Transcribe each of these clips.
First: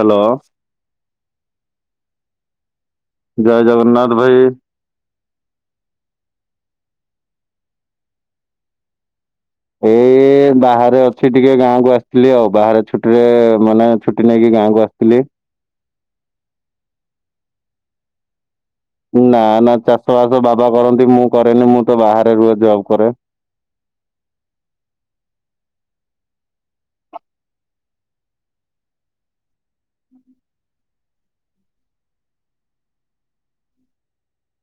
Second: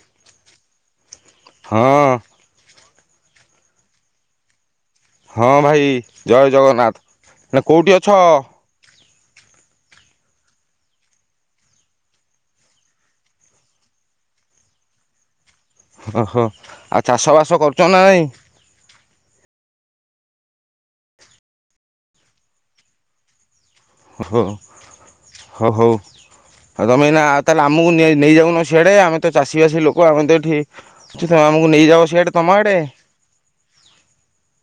Hello. ହଁ। ଜୟ ଜଗନ୍ନାଥ ଭାଇ। ହଁ ଭାଇ ଜୟ ଜଗନ୍ନାଥ କୋଉଠି ଅଛ? ହ [inaudible] ଏ ବାହାରେ ଅଛି ଟିକେ ଗାଁକୁ ଆସିଥିଲି ଆଉ ବାହାରେ ଛୁଟି ରେ ମାନେ ଛୁଟି ନେଇକି ଗାଁକୁ ଆସିଥିଲି। ଓହୋ ଆଉ ଚାଷବାସ କରୁଛ ନା ନାହିଁ? ନା ନା ଚାଷ ବାସ ବାବା କରନ୍ତି ମୁଁ କରେନି ମୁଁ ତ ବାହାରେ ରୁହେ ଜବ କରେ। ଓହୋ ହଉ ହଉ। ହଉ ତମେ ନା ତାହେଲେ ଆମକୁ ନେଇ ନେଇଯାଉନ ସିଆଡେ ଆମେ ତ ଚାଷୀ ବାସୀ ଲୋକ ଆମେ ତ ଏଠି ଅଛୁ ତମେ ତମକୁ ନେଇଯାଉ ସିଆଡେ ତମ ଆଡେ।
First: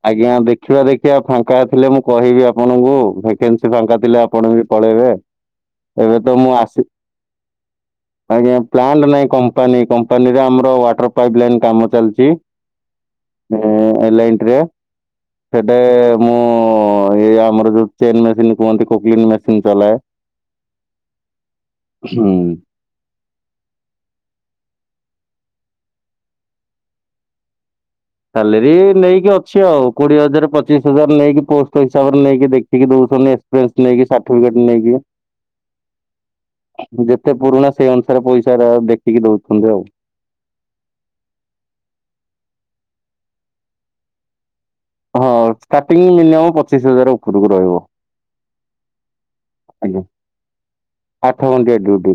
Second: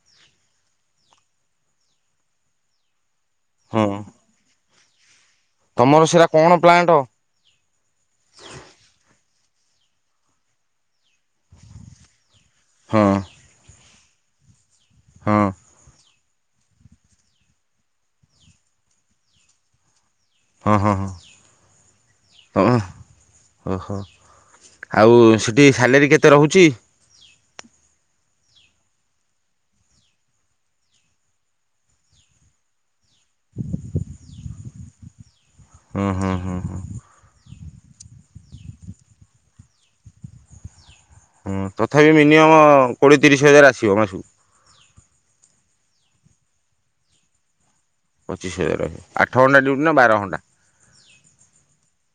ଆଜ୍ଞା ଦେଖିବା ଦେଖିବା ଫାଙ୍କା ଥିଲେ ମୁଁ କହିବି ଆପଣଙ୍କୁ ଭେକେନ୍ସି ହଁ ଫାଙ୍କା ଥିଲେ ଆପଣ ବି ପଳେଇବେ ତମର ଏବେ ସେଟା ତ କଣ ମୁଁ ଆସି ପ୍ଲାଣ୍ଟ ପ୍ଲାଣ୍ଟ ନାଇ କମ୍ପା କମ୍ପାନୀ କମ୍ପାନୀରେ ଆମର ୱାଟର ପାଇପ୍ ଲାଇନ୍ କାମ ଚାଲିଛି। ହଁ ଏଲାଇନ୍ଟିରେ ହଁ ସେଟେ ମୁଁ ଏଇ ଆମର ଯୋଉ ଚେନ୍ ମେସିନ କୁହନ୍ତି କୁକିଙ୍ଗ ମେସିନ ଚଲାଏ। ହଁ ହଁ ହୁଁ ହଁ ହଁ। ଓହୋ ଆଉ ସେଠି ସାଲେରୀ କେତେ ରହୁଛି? ସାଲେରୀ ନେଇକି ଅଛି ଆଉ କୋଡିଏ ହଜାର ପଚିଶ ହଜାର ନେଇକି ପୋଷ୍ଟ ହିସାବରେ ନେଇକି ଦେଖିକି ଦଉଛି। ଛନ୍ତି ଏକ୍ସପିରିଏନ୍ସ ନେଇକି ସାର୍ଟିଫିକେଟ ନେଇକି ହୁଁ ହୁଁ ହୁଁ ହୁଁ। ଯେତେ ପୁରୁଣା ସେଇ ଅନୁସାରେ ପଇସା ଟା ଦେଖିକି ଦଉଛନ୍ତି ଆଉ ହୁଁ ତଥାପି ମିନିମମ କୋଡିଏ ତିରିଶ ହଜାର ଆସିବ ମାସକୁ ହଁ ଷ୍ଟାର୍ଟିଂ ମିନିମମ୍ ପଚିଶି ହଜାର ଉପରକୁ ରହିବ ପଚିଶ ହଜାର ଆଠ ଘଣ୍ଟା ଡ୍ୟୁଟି ନା ଆଜ୍ଞା ବାର ଘଣ୍ଟା ଆଠ ଘଣ୍ଟିଆ ଡ୍ୟୁଟି।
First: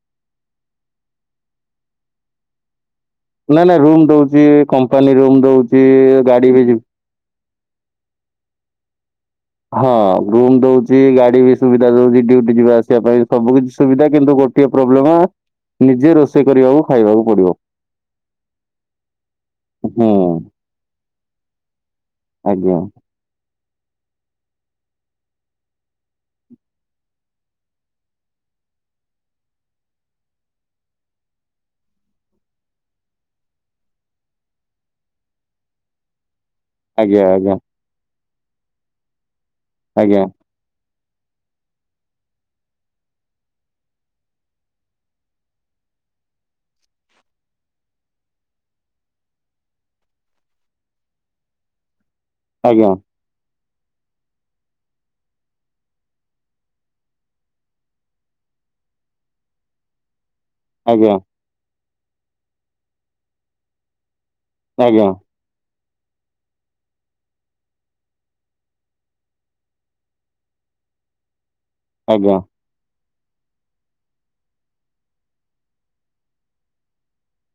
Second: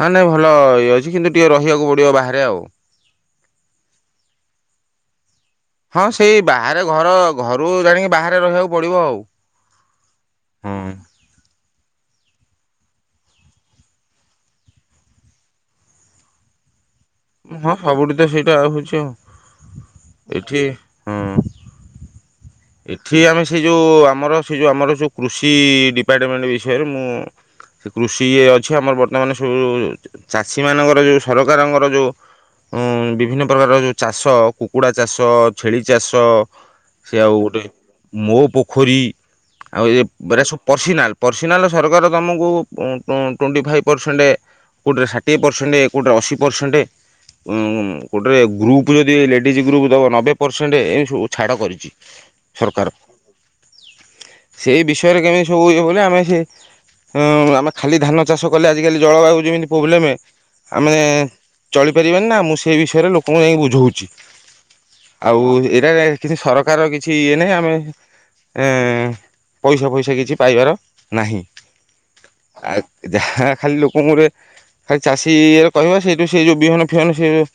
ନା ନାଇଁ ଭଲ ଇଏ ଅଛି କିନ୍ତୁ ଟିକେ ରହିବାକୁ ପଡିବ ବାହାରେ ଆଉ ନା ନା ରୁମ ଦଉଛି କମ୍ପାନୀ ରୁମ ଦଉ ହଁ ସେଇ ବାହାରେ ଘର ଘରୁ ଜାଣିକି ବାହାରେ ରହିବାକୁ ପଡିବ ଆଉ। ହଁ ରୁମ ହଁ। ଦଉଛି ଗାଡି ବି ସୁବିଧା ଦଉଛି ଡ୍ୟୁଟି ଯିବା ଆସିବା ପାଇଁ ସବୁ କିଛି ସୁବିଧା କିନ୍ତୁ ଗୋଟଏ ପ୍ରୋବ୍ଲେମ ନିଜେ ରୋଷେଇ କରିବାକୁ ଖାଇବାକୁ ପଡିବ ହଁ ସବୁଠି ତ ସେଇଟା ହଉଛି ହୁଁ ଆଉ ଏଠି ହଁ ଆଜ୍ଞା ଏଠି ଆମେ ସେ ଯେଉଁ ଆମର ସେ ଯେଉଁ ଆମର ଯେଉଁ କୃଷି ଡିପାର୍ଟମେଣ୍ଟ ବିଷୟରେ ମୁଁ ସେ କୃଷି ଇଏ ଅଛି ଆମର ବର୍ତ୍ତମାନ ସବୁ ଚାଷୀ ମାନଙ୍କର ଯୋଉ ସରକାରଙ୍କର ଯୋଉ ଉଁ ବିଭିନ୍ନ ପ୍ରକାର ଯୋଉ ଚାଷ କୁକୁଡ଼ା ଚାଷ ଛେଳି ଚାଷ ସେ ଆଜ୍ଞା ଆଉ ଆଜ୍ଞା ଗୋଟେ ମୋ ପୋଖରୀ ଆଉ ଏ ଆଜ୍ଞା ଏରା ସବୁ ପର୍ଶିନାଲ। ପର୍ସିନାଲ ସରକାର ତୁମକୁ ଟ୍ୱେଣ୍ଟି ଫାଇଭ୍ ପରସେଣ୍ଟ କୋଉଠି ଷାଠିଏ ପରସେଣ୍ଟ କୋଉଠି ଅଶୀ ପରସେଣ୍ଟ ଉ ଗୋଟେ ରେ ଗ୍ରୁପ ଯଦି ଲେଡିଜ ଗ୍ରୁପ ନବେ ପରସେଣ୍ଟ ଛାଡ କରିଚି। ସରକାର ଆଜ୍ଞା। ସେଇ ବିଷୟରେ କେମିତି ସବୁ ବ ଆମେ ସେ ହଁ ଆମେ ଖାଲି ଧାନ ଚାଷ କଲେ ଆଜିିକାଲି ଜଳବାୟୁ ଯେମିତି ପ୍ରୋବ୍ଲେମ ଆମେ ଆଜ୍ଞା ଚଳିପାରିବାନି ନା ମୁଁ ସେଇ ବିଷୟରେ ଲୋକଙ୍କୁ ଯାଇକି ବୁଝଉଛି। ଆଜ୍ଞା ଆଉ ଏଇରା କିଛି ସରକାର କି କିଛି ଇଏ ନାହିଁ ଆମେ ଏ ପଇସା ଫଇସା କିଛି ପାଇବାର ନାହିଁ। ଆଜ୍ଞା ଆଉ ଯାହା ଖାଲି ଲୋକଙ୍କରେ ଖାଲି ଚାଷୀରେ କହିବା ସେଇଠୁ ସେ ଯୋଉ ବିହନ ଫିହନ ସେ ଯଉ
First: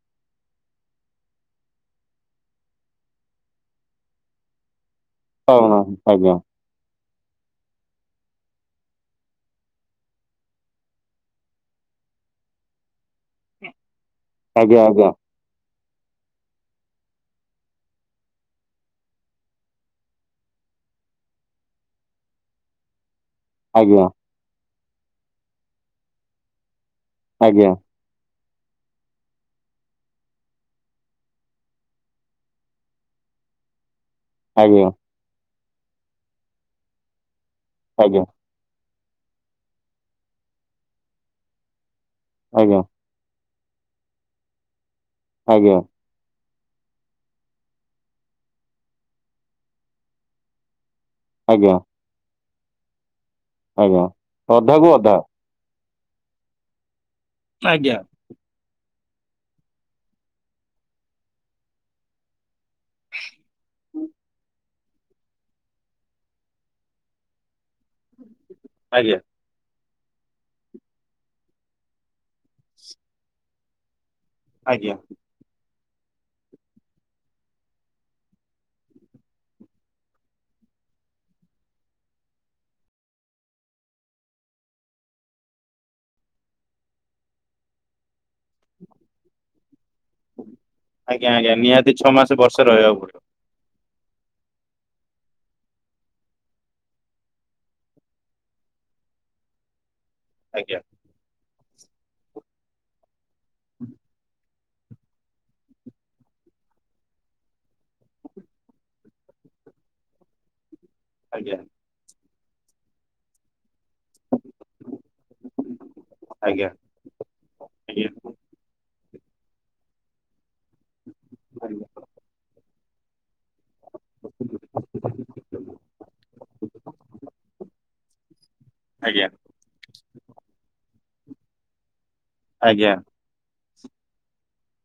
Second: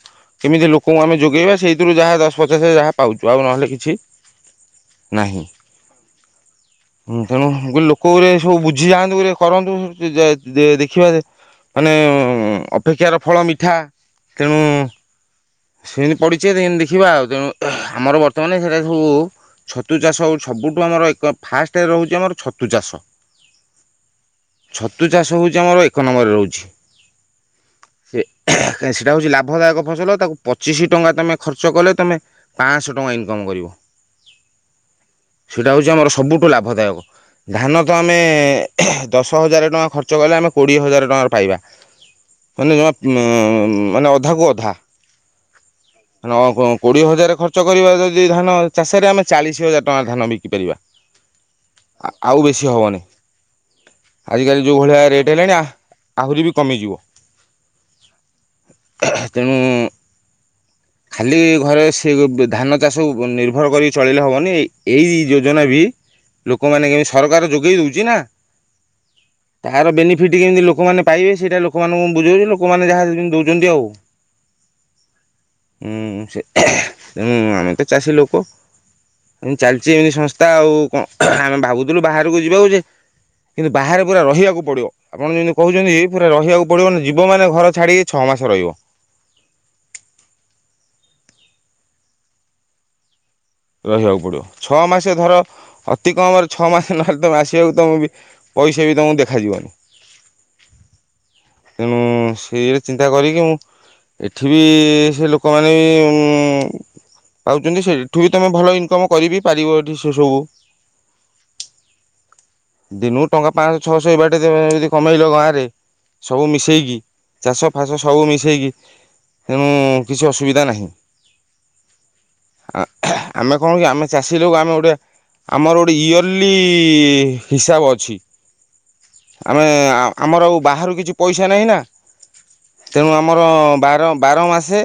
କେମିତି ଲୋକଙ୍କୁ ଆମେ ଯୋଗେଇବା ସେଇଥିରୁ ଯାହା ଦଶ ପଚାଶ ଯାହା ପାଉଛୁ ଆଉ ନହେଲେ କିଛି ପାଉନାହାନ୍ତି ଆଜ୍ଞା। ହୁଁ ତେଣୁେ ମୁ କହିଲି ଲୋକଗୁରେ ସବୁ ବୁଝି ଯାଆନ୍ତୁ ଗୁରେ କରନ୍ତୁ ଦ ଦେ ଦେଖିବା ମାନେ ଅପେକ୍ଷାର ଫଳ ମିଠା। ତେଣୁ ଆଜ୍ଞା ଆଜ୍ଞା। ସେମିତି ପଡ଼ିଚି ଦେଖିବା ଆଉ ତ ଆମର ବର୍ତ୍ତମାନ ସେଇଟା ସବୁ ଛତୁ ଚାଷ ସବୁଠୁ ଆମର ଏକ ଫାଷ୍ଟ ରହୁଛି ଆମର ଛତୁ ଚାଷ ଆଜ୍ଞା। ଛତୁ ଚାଷ ହେଉଛି ଆମର ଏକ ନମ୍ବରରେ ରହୁଚି। ଆଜ୍ଞା। [inaudible] ସେଟା ହେଉଛି ଲାଭଦାୟକ ଫସଲ ତାକୁ ପଚିଶି ଟଙ୍କା ତୁମେ ଖର୍ଚ୍ଚ କଲେ ତୁମେ ପାଁଶହ ଟଙ୍କା ଇନକମ୍ କରିବ। ଆଜ୍ଞା ସେଇଟା ହେଉଛି ଆମର ସବୁଠୁ ଲାଭଦାୟକ ଧାନ ତ ଆମେ ଆଜ୍ଞା ଦଶ ହଜାର ଟଙ୍କା ଖର୍ଚ୍ଚ କଲେ ଆମେ କୋଡ଼ିଏ ହଜାର ଟଙ୍କାର ପାଇବା ମାନେ ଆଜ୍ଞା ଜମା ମାନେ ଅଧାକୁ ଅଧା। ଆଜ୍ଞା। କୋଡିଏ ହଜାର ଖର୍ଚ୍ଚ କରିବା ଯଦି ଧାନ ଚାଷରେ ଆମେ ଚାଳିଶ ହଜାର ଟଙ୍କା ଧାନ ବିକିପାରିବା। ଆଜ୍ଞା ଆଜ୍ଞା ଆ ଆଉ ବେଶୀ ହବନି ଆଜ୍ଞା ଆଜିକାଲି ଯୋଉ ଅଧାକୁ ଭଳିଆ ଅଧା। ରେଟ୍ ହେଲାଣି ଆ ଆହୁରି ବି କମିଯିବ। ଆଜ୍ଞା। ତେଣୁ ଖାଲି ଘରେ ସେ ଧାନ ଚାଷକୁ ନିଭ ନିର୍ଭର କରି ଚଳିଲେ ହେବନି ଏ ଏଇ ଯୋଜନା ବି ଲୋକମାନେ କେମିତି ସରକାର ଯୋଗେଇ ଦଉଛି ନା ଆଜ୍ଞା। ତାହାର ବେନିଫିଟ୍ କେମିତି ଲୋକମାନେ ପାଇବେ ସେଇଟା ଲୋକମାନଙ୍କୁ ମୁ ବୁଝାଉଛି ଲୋକମାନେ ଯାହା ସେମିତି ଦଉଛନ୍ତି ଆଉ। ଆଜ୍ଞା। ହୁଁ ସେଁ ଆମେ ତ ଚାଷୀ ଲୋକ ଏ ଚାଲିଛି ଏମିତି ସଂସ୍ଥା ଆଉ କଣ ଆମେ ଭାବୁଥିଲୁ ବାହାରକୁ ଯିବାକୁ ଯେ କିନ୍ତୁ ବାହାରେ ପୁରା ରହିବାକୁ ପଡିବ ଆପଣ ଯମିତି କହୁଛନ୍ତି ପୁରା ରହିବାକୁ ପଡିବ ଜୀ ମେ ଘର ଛାଡିକି ଛ ମାସେ ରହିବ। ଆଜ୍ଞା ଆଜ୍ଞା ନିହାତି ଛଅ ମାସ ବର୍ଷ ରହିବା କୁ ପଡ଼ିବ। ରହିବାକୁ ପଡିବ ଛଅ ମାସ ଧର ଅତି କମରେ ଛଅ ମାସ ନହେଲେ ତମେ ଆସିବାକୁ ତମେ ବି ପଇସା ବି ତମକୁ ଦେଖାଯିବନି। ଆଜ୍ଞା। ତେଣୁ ସେଇରେ ଚିନ୍ତା କରିକି ମୁଁ ଏଠି ପଠିବ ସେ ଲୋକମାନେ ବି ପାଉଛନ୍ତି ସେଠ ଏଠୁ ବି ତମେ ଭଲ ଇନକମ୍ କରିବି ପାରିବ ଏଠି ସେ ସବୁ ଆଜ୍ଞା। ଦିନୁ ଟଙ୍କା ପାଞ୍ଚହ ଛଅଶହ ଏଇ ବାଟେ ଯଦି କମେଇଲ ଗାଁ ରେ ସବୁ ଆଜ୍ଞା ମିଶେଇକି ଚାଷ ଫାସ ଆଜ୍ଞା ସବୁ ମିଶେଇକି ତେଣୁ- କିଛି ଅସୁବିଧା ନାହିଁ। ଆମେ କଣ କି ଆମେ ଚାଷୀ ଲୋକ ଆମେ ଗୋଟେ ଆମର ଗୋଟେ ଇୟର୍ଲି- ହିସାବ ଅଛି। ଆଜ୍ଞା ଆମେ ଆମର ଆଉ ବାହାରୁ କିଛି ପଇସା ନାହିଁ ନା ଆଜ୍ଞା ଆଜ୍ଞା ତେଣୁ ଆମର ବାର ବାର ମାସେ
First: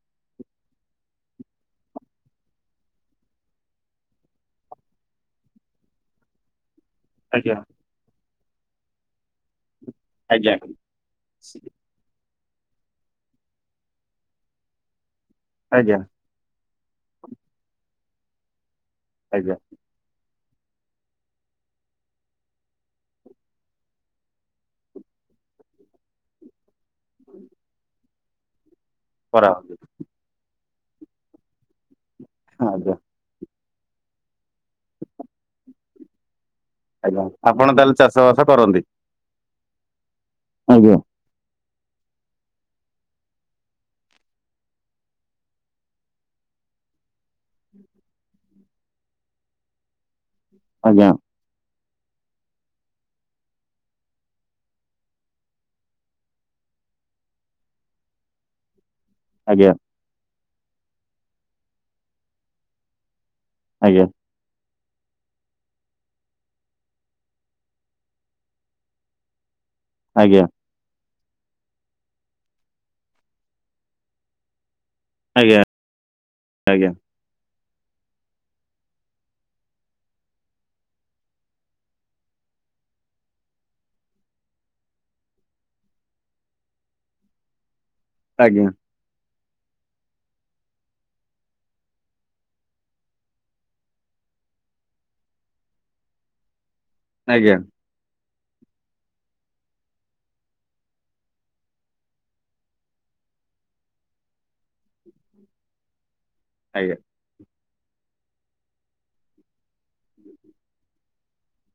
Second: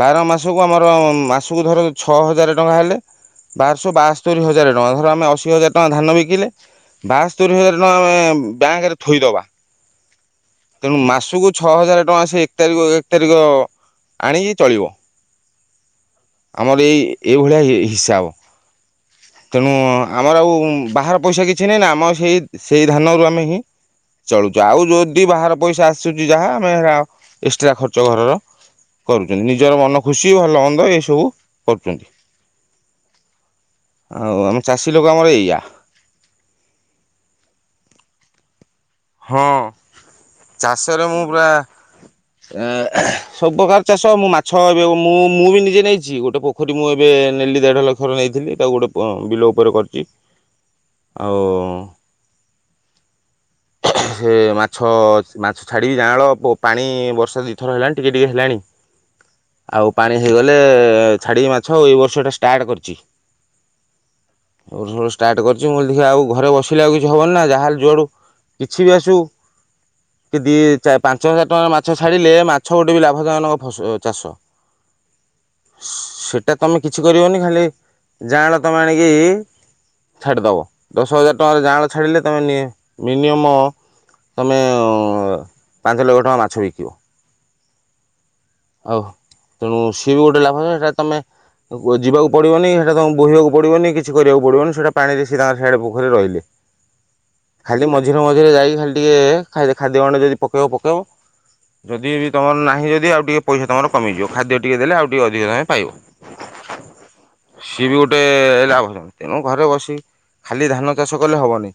ବାର ମାସକୁ ଆମର ମାସକୁ ଧର ଛଅ ହଜାର ଟଙ୍କା ହେଲେ ବାରଶହ ବାସ୍ତୋରି ହଜାର ଟଙ୍କା ଧର ଆମେ ଅଶି ହଜାର ଟଙ୍କା ଧାନ ବିକିଲେ ବାସ୍ତରି ହଜାର ଟଙ୍କା ଆମେ ବ୍ୟାଙ୍କରେ ଥୋଇଦବା। ତେଣୁ ମାସକୁ ଛଅ ହଜାର ଟଙ୍କା ସେ ଏକ ତାରିଖକୁ ଏକ ତାରିଖ- ଆଣିକି ଚଳିବ। ଆଜ୍ଞା। ଆମର ଏଇ ଏଇଭଳିଆ ହିସାବ ଆଜ୍ଞା ତେଣୁ ଆମର ଆଉ ବାହାର ପଇସା କିଛି ନାହିଁ ନା ଆମ ସେଇ ସେଇ ଧାନରୁ ଆମେ ହିଁ ଚଳୁଛୁ ଆଉ ଯଦି ବାହାର ପଇସା ଆସୁଛି ଯାହା ଆମେ ଏକ୍ସଟ୍ରା ଖର୍ଚ୍ଚ ଘରର କରୁଛନ୍ତି କରାହବ ନିଜର ମନ ଖୁସି ଭଲ ମନ୍ଦ ଏସବୁ କରୁଛନ୍ତି। ଆଜ୍ଞା। ଆଉ ଆମ ଚାଷୀ ଲୋକ ଆମର ଏଇୟା। ଆଜ୍ଞା ଆପଣ ତାହେଲେ ଚାଷ ବାସ କରନ୍ତି। ହଁ ଆଜ୍ଞା ଚାଷରେ ମୁଁ ପୁରା ଏ- ସବୁପ୍ରକାର ଚାଷ ମୁଁ ମାଛ ଏବେ ମୁଁ ମୁଁ ବି ନିଜେ ନେଇଛି ଗୋଟେ ପୋଖରୀ ମୁଁ ଏବେ [unintelligible] ଦେଢ ଲକ୍ଷର ନେଇଥିଲି ତାକୁ ଗୋଟେ ଅଁ ବିଲ ଉପରେ କରିଛି। ଆଜ୍ଞା। ଆଉ ସେ ମାଛ- ମାଛ ଛାଡ଼ିବି ଜାଁଳ ପାଣି ବର୍ଷା ଦୁଇଥର ହେଲାଣି ଟିକେ ଟିକେ ହେଲାଣି। ଆଜ୍ଞା ଆଉ ପାଣି ହେଇଗଲେ- ଛାଡ଼ିବି ମାଛ ଆଉ ଏଇ ବର୍ଷଟା ଷ୍ଟାର୍ଟ କରିଛି। ଆଜ୍ଞା। [unintelligible] ଷ୍ଟାର୍ଟ କରିଛି ମୁଁ ହେଲି ଦେଖିୱା ଆଉ ଘରେ ବସିଲେ ଆଉ କିଛି ହବନି ନା ଯାହା ହେଲେ ଯୁଆଡ଼ୁ କିଛି ବି ଆସୁ କି ଆଜ୍ଞା ଦି ଚା ପାଞ୍ଚ ହଜାର ଟଙ୍କାର ମାଛ ଛାଡ଼ିଲେ ମାଛ ଗୋଟେ ବି ଲାଭଜନକ ଫସ - ଚାଷ। ସେଟା ତମେ ଆଜ୍ଞା କିଛି କରିବନି ଖାଲି ଯାଆଁଳା ତମେ ଆଣିକି ଛାଡ଼ିଦବ ଦଶ ହଜାର ଟଙ୍କାର ଯାଆଁଳା ଛାଡିଲେ ତମେ ନି ମିନିମମ୍ ତମେ- ପାଞ୍ଚ ଲକ୍ଷ ଟଙ୍କା ମାଛ ବିକିବ। ଆଜ୍ଞା। ଆଉ ତେଣୁ ସିଏ ବି ଗୋଟେ ଲାଭ ସେଇଟା ତମେ। ଆଉ କୁଆଡେ ଯିବାକୁ ପଡିବନି ସେଇଟା ତମକୁ ବୋହିବାକୁ ପଡିବନି କିଛି କରିବାକୁ ପଡିବନି ସେଇଟା ପାଣିରେ ସେ ତାଙ୍କଏ ସିଆଡେ ପୋଖରୀରେ ରହିଲେ। ଆଜ୍ଞା। ଖାଲି ମଝିରେ ମଝିରେ ଯାଇକି ଖାଲି ଟିକେ ଖାଇଲେ ଖାଦ୍ୟ ଗଣ୍ଡେ ଯଦି ପକେଇବ ପକେଇବ। ଯଦି ଜଦି ତମର ନାହିଁ ଯଦି ଆଉ ଟିକେ ପଇସା ତମର କମି ଯିବ ଖାଦ୍ୟ ଟିକେ ଦେଲେ ଆଉ ଟିକେ ଅଧିକ ତମେ ପାଇବ। ଆଜ୍ଞା। ସିଏ ବି ଗୋଟେ ଏ ରା ଭଲ ତେଣୁ ଘରେ ବସି ଖାଲି ଧାନ ଚାଷ କଲେ ହବନି।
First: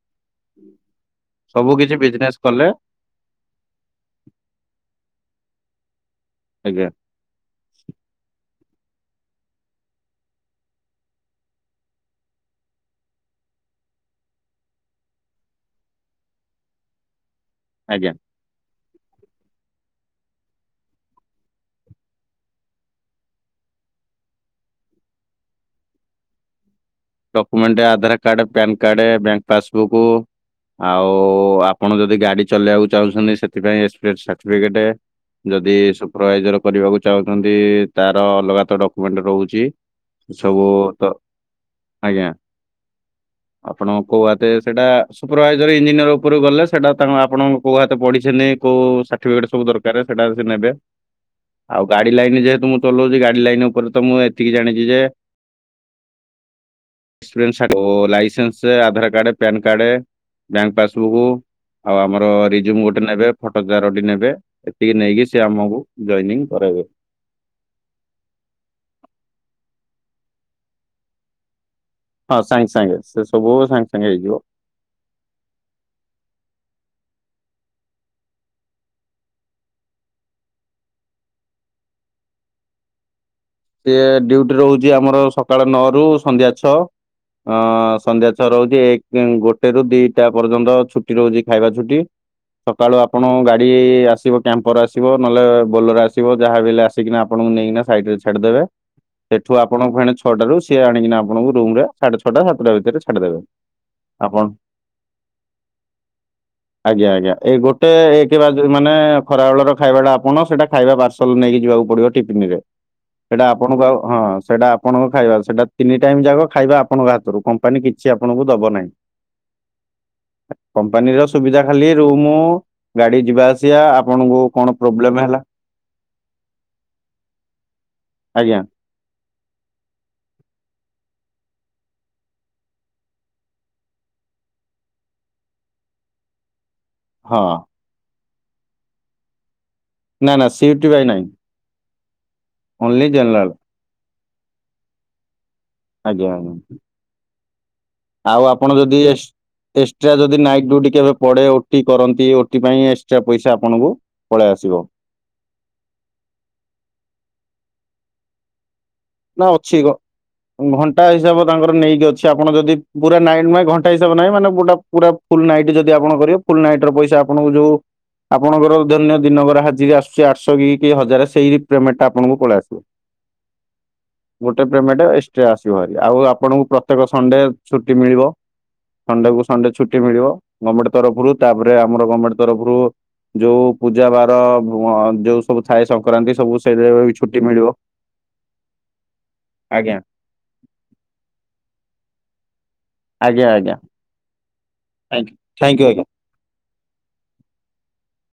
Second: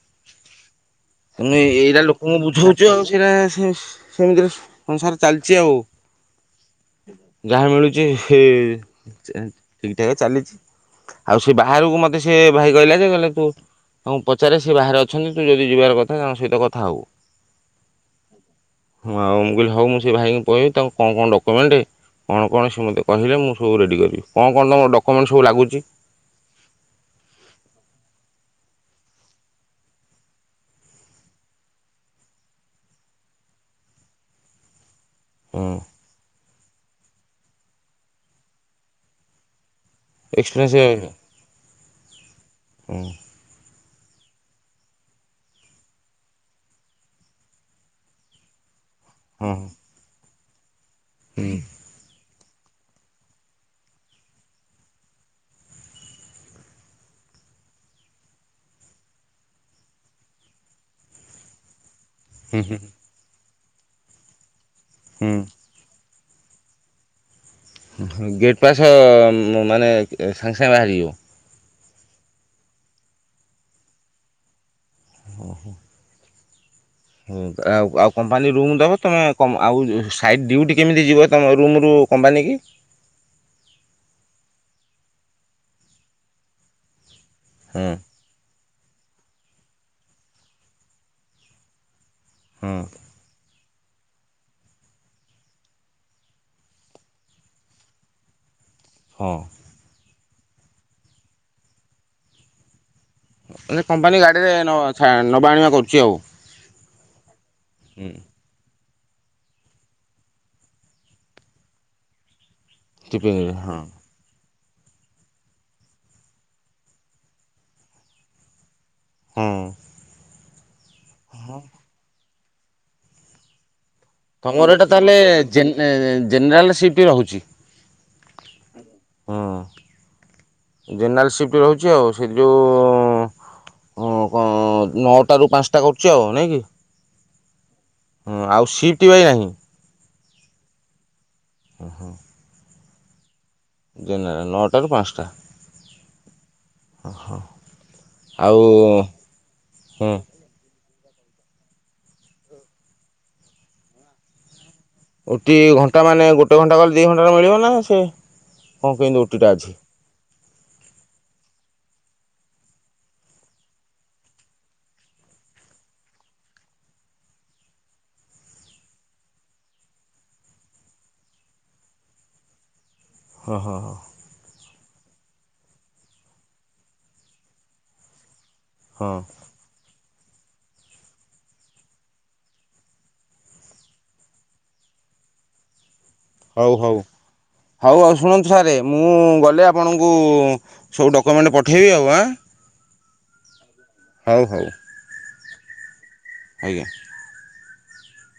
ତୁମେ ସବୁ କିଛି ଏଇରା ବିଜନେସ ଲୋକଙ୍କୁ କଲେ ବୁଝଉଛୁ ଆଉ ସେଇରା। ଫିସ୍ ସେମିତିରେ ସଂସାର ଚାଲିଛି ଆଉ। ଆଜ୍ଞା। ଯାହା ମିଳୁଛି ସେ -ଚେ ଠିକଠାକ୍ ଚାଲିଛି। ଆଉ ସେ ବାହାରକୁ ମୋତେ ସେ ଭାଇ କହିଲା ଯେ କହିଲା ତୁ ତାଙ୍କୁ ପଚାରେ ସେ ବାହାରେ ଅଛନ୍ତି ତୁ ଯଦି ଯିବାର କଥା ତାଙ୍କ ସହିତ କଥା ହବୁ। ଆଜ୍ଞା। ହଁ ମ - ମୁଁ କହିଲି ହଉ ମୁଁ ସେ ଭାଇଙ୍କୁ କହିବି ତାଙ୍କୁ କଣ କଣ ଡକ୍ୟୁମେଣ୍ଟ କଣ, କଣ, ସେ ମୋତେ କହିଲେ ମୁଁ ସବୁ ରେଡ଼ି କରିବି। କଣ କଣ ତମର ଡକ୍ୟୁମେଣ୍ଟ ସବୁ ଲାଗୁଛି? ଡକୁମେଣ୍ଟ ଆଧାରକାର୍ଡ଼େ, ପ୍ୟାନକାର୍ଡ଼େ, ବ୍ୟାଙ୍କ ପାସବୁକୁ ଆଉ ଆପଣ ଯଦି ଗାଡି ଚଲେଇବାକୁ ଚାହୁଁଛନ୍ତି, ସେଥିପାଇଁ ଏକ୍ସପିରିଏନ୍ସ ସାର୍ଟିଫିକେଟ। ଯଦି ସୁପରଭାଇଜର କରିବାକୁ ଚାହୁଁଛନ୍ତି ତାର ଅଲଗା ତ ଡକୁମେଣ୍ଟ ରହୁଚି। ସବୁ ତ ଆଜ୍ଞା ହଁ। ଆପଣ କୋଉ ହାତେ ସେଟା ସୁପରଭାଇଜର ଇଞ୍ଜିନିୟର୍ ଉପରୁ ଗଲେ ସେଟା ତାଙ୍କ ଆପଣଙ୍କ କୋଉ ହାତେ ପଢ଼ିଛନି କୋଉ ସାର୍ଟିଫିକେଟ ହଁ ସବୁ ଦରକାର ସେଟାକୁ ସେ ନେବେ। ଆଉ ଗାଡି ଲାଇନ୍ ଯେ ତ ମୁଁ ଚଲଉଚି ଗାଡି ଲାଇନ୍ ଉପରେ ତ ମୁଁ ଏତିକି ଜାଣିଚି ଯେ ଏସପେନ୍ସ [unintelligible] licence Aadhaar card, PAN card bank ପାସବୁକୁ ଆଉ ଆମର ରିଜୁମ ଗୋଟେ ନେବେ ଫଟୋ ଚାରଟି ନେବେ। ଏତିକି ନେଇକି ସିଏ ଆମକୁ ଜଏନିଂ କରାଇବେ। ହଁ ଗେଟ୍ ପାସ୍ ଉଁ, ମାନେ ଏ ସାଙ୍ଗେ ସାଙ୍ଗେ ବାହାରିଯିବ? ହଁ ସାଙ୍ଗେ ସାଙ୍ଗେ ସେ ସବୁ ସାଙ୍ଗେ ସାଙ୍ଗେ ହେଇଯିବ। ହୋ, ହୋ। ହଁ ତ ଆଉ ଆଉ କମ୍ପାନୀ ରୁମ୍ ଦବ ତୋମେ କମ୍ ଆଉ ଯେ ସାଇଡ ଡ୍ୟୁଟି କେମିତି ଯିବ ତୋମ ରୁମ୍ ରୁ? କୁ କମ୍ପାନୀକି? ସେି ଡ୍ୟୁଟି ରହୁଚି ଆମର ସକାଳ ନଅ ରୁ ସନ୍ଧ୍ୟା ଛଅ। ହଁ ସନ୍ଧ୍ୟା ଛଅ ରହୁ କିଏ କେ ଗୋଟେ ରୁ ଦିଟା ପର୍ଯ୍ୟନ୍ତ ଛୁଟି ରହୁଚି ଖାଇବା ଛୁଟି। ହଁ ସକାଳୁ ଆପଣ ଗା ଡି ଆସିବ ଟେମ୍ପର ଆସିବ। ନହେଲେ ବୋଲର ଆସିବ ଯାହା ବି ହେଲେ ଆସିକିନା ଆପଣଙ୍କୁ ନେଇକିନା ସାଇଡରେ ଛା ଛାଡିଦେବେ। ହଁ ସେଠୁ ଆପଣ ଫେଣେ ଛଅଟା ରୁ ସିଏ ଆଣିକିନା ଆପଣଙ୍କୁ ରୁମ୍ ରେ ସାଢେ ଛଅଟା ସାତଟା ଭିତରେ ଛାଡିଦେବେ। ନେ- କମ୍ପାନୀ ଆପଣ ଗାଡ଼ିରେ ନ-ଛା-ନବା ଆଣିବା କରୁଛି ଆଉ। ଆଜ୍ଞା, ଆଜ୍ଞା ଏଇ ଗୋଟେ ହୁଁ ଏକ ବା ଯୋଉ ମାନେ ଖରାବେେଳର ଖାଇବା ଟା ଆପଣ ସେଟା ଖାଇବା ପାର୍ସଲ ନେଇକି ଯିବାକୁ ପଡିବ ଟିଫିନ ରେ। ସେଟା ଆପଣଙ୍କୁ ଆଉ, ହଁ ସେଇଟା ଆପଣଙ୍କ ଖାଇବା ସେଟା ତିନି ଟାଇମ୍ ଯାକ ଖାଇବା ଆପଣଙ୍କ ହାତରୁ। କମ୍ପାନୀ କିଛି ଆପଣଙ୍କୁ ଦବ ନାହିଁ। ହଁ। କମ୍ପାନୀର ହଁ ସୁବିଧା ଖାଲି ରୁମୁ, ଗାଡି ଯିବା ଆସିବା, ଆ ତୋମର ଏଟା ତାହେଲେ ଜେନ ଏ, ଜେନେରାଲ ସିପ୍ଟ ରହୁଛି? ଆଜ୍ଞା। ହଁ ଜେନେରାଲ ସିଫ୍ଟ ରହୁଚି ଆଉ। ସେଇଠି ଯୋଉ ହଁ କଣ ନଅଟା ରୁ ପାନ୍ସଟା କରୁଚି ଆଉ ନାଇଁ କି? ହଁ। ହଁ ଆଉ ସିଟ୍ ବାଇ ନାହିଁ? ନା ନା ସିଟି ବାଇ ନାଇଁ। ଓ ହୋ। ଓନ୍ଲି ଜେନଲାଲ। ଜେନରାଲ ନଅଟା ରୁ ପାନ୍ସଟା। ଆଜ୍ଞା ଆଜ୍ଞା। ଓ ହୋ। ଆଉ ଆପଣ ଯଦି ଏସ୍ ଏକ୍ସଟ୍ରା ହଁ ଯଦି ନାଇଟ୍ ଡ୍ୟୁଟି କେବେ ପଡେ ଓଟି କରନ୍ତି। ଓଟି ପାଇଁ ଏକ୍ସଟ୍ରା ପଇସା ଆପଣଙ୍କୁ ପଳେଇ ଆସିବ। ଓଟି ଘଣ୍ଟା ମାନେ ଗୋଟେ ଘଣ୍ଟା କଲେ ଦି ଘଣ୍ଟାର ମିଳିବ ନା ସେ କ'ଣ କେମିତି ନା ଓଟିଟା ଅଛି ଗ ଘଣ୍ଟା ହିସାବ ତାଙ୍କର ନେଇକି ଅଛି ଛି, ଆପଣ ଯଦି ପୁରା ନାଇଟ୍ ମାଇ ଘଣ୍ଟା ହିସାବ ନାହିଁ। ମାନେ ଗୁଟା ପୁରା ଫୁଲ୍ ନାଇଟ୍ ଯଦ ଆପଣ କରିବେ ଫୁଲ୍ ନାଇଟ୍ ର ପଇସା ଆପଣଙ୍କୁ ଯୋଉ ଆପଣଙ୍କର ଧରିନିଅ ଦିନକର ହାଜିରି ଆସୁଛି ଆଠଶହ କି କି ହଜାରେ ସେଇ ପେମେଣ୍ଟ ଟା ଆପଣଙ୍କୁ ପଳେଇ ଆସିବ। ହଁ ହଁ ଗୋଟେ ପେମେଣ୍ଟ ଏକ୍ସଟ୍ରା ଆସିବ ଭାରି। ଆଉ ଆପଣଙ୍କୁ ପ୍ରତ୍ୟେକ ସଣ୍ଡେ ଛୁଟି ମିଳିବ। ହଁ ହଁ ସଣ୍ଡେ କୁ ସଣ୍ଡେ ଛୁଟି ମିଳିବ ଗମେଣ୍ଟ ତରଫରୁ। ତାପରେ ଆମର ଗମେଣ୍ଟ ତରଫରୁ ଯୋଉ ପୂଜା ବାର ଅଁ, ଯୋଉ ସବୁ ଥାଏ ସ କରାନ୍ତି ସବୁ ହଉ ସେଇରେ ହଉ ବି ଛୁଟି ମିଳିବ। ହଉ ଆଉ ଶୁଣନ୍ତୁ ସାର୍ ମୁଁ ଗଲେ ଆଜ୍ଞା ଆପଣଙ୍କୁ ସବୁ ଡକ୍ୟୁମେଣ୍ଟ ପଠାଇବି ଆଉ ଆଁ? ଆଜ୍ଞା, ଆଜ୍ଞା। ହଉ ହଉ। ଥୁ ଥଙ୍କୟୁ, ଆଜ୍ଞା। ଆଜ୍ଞା।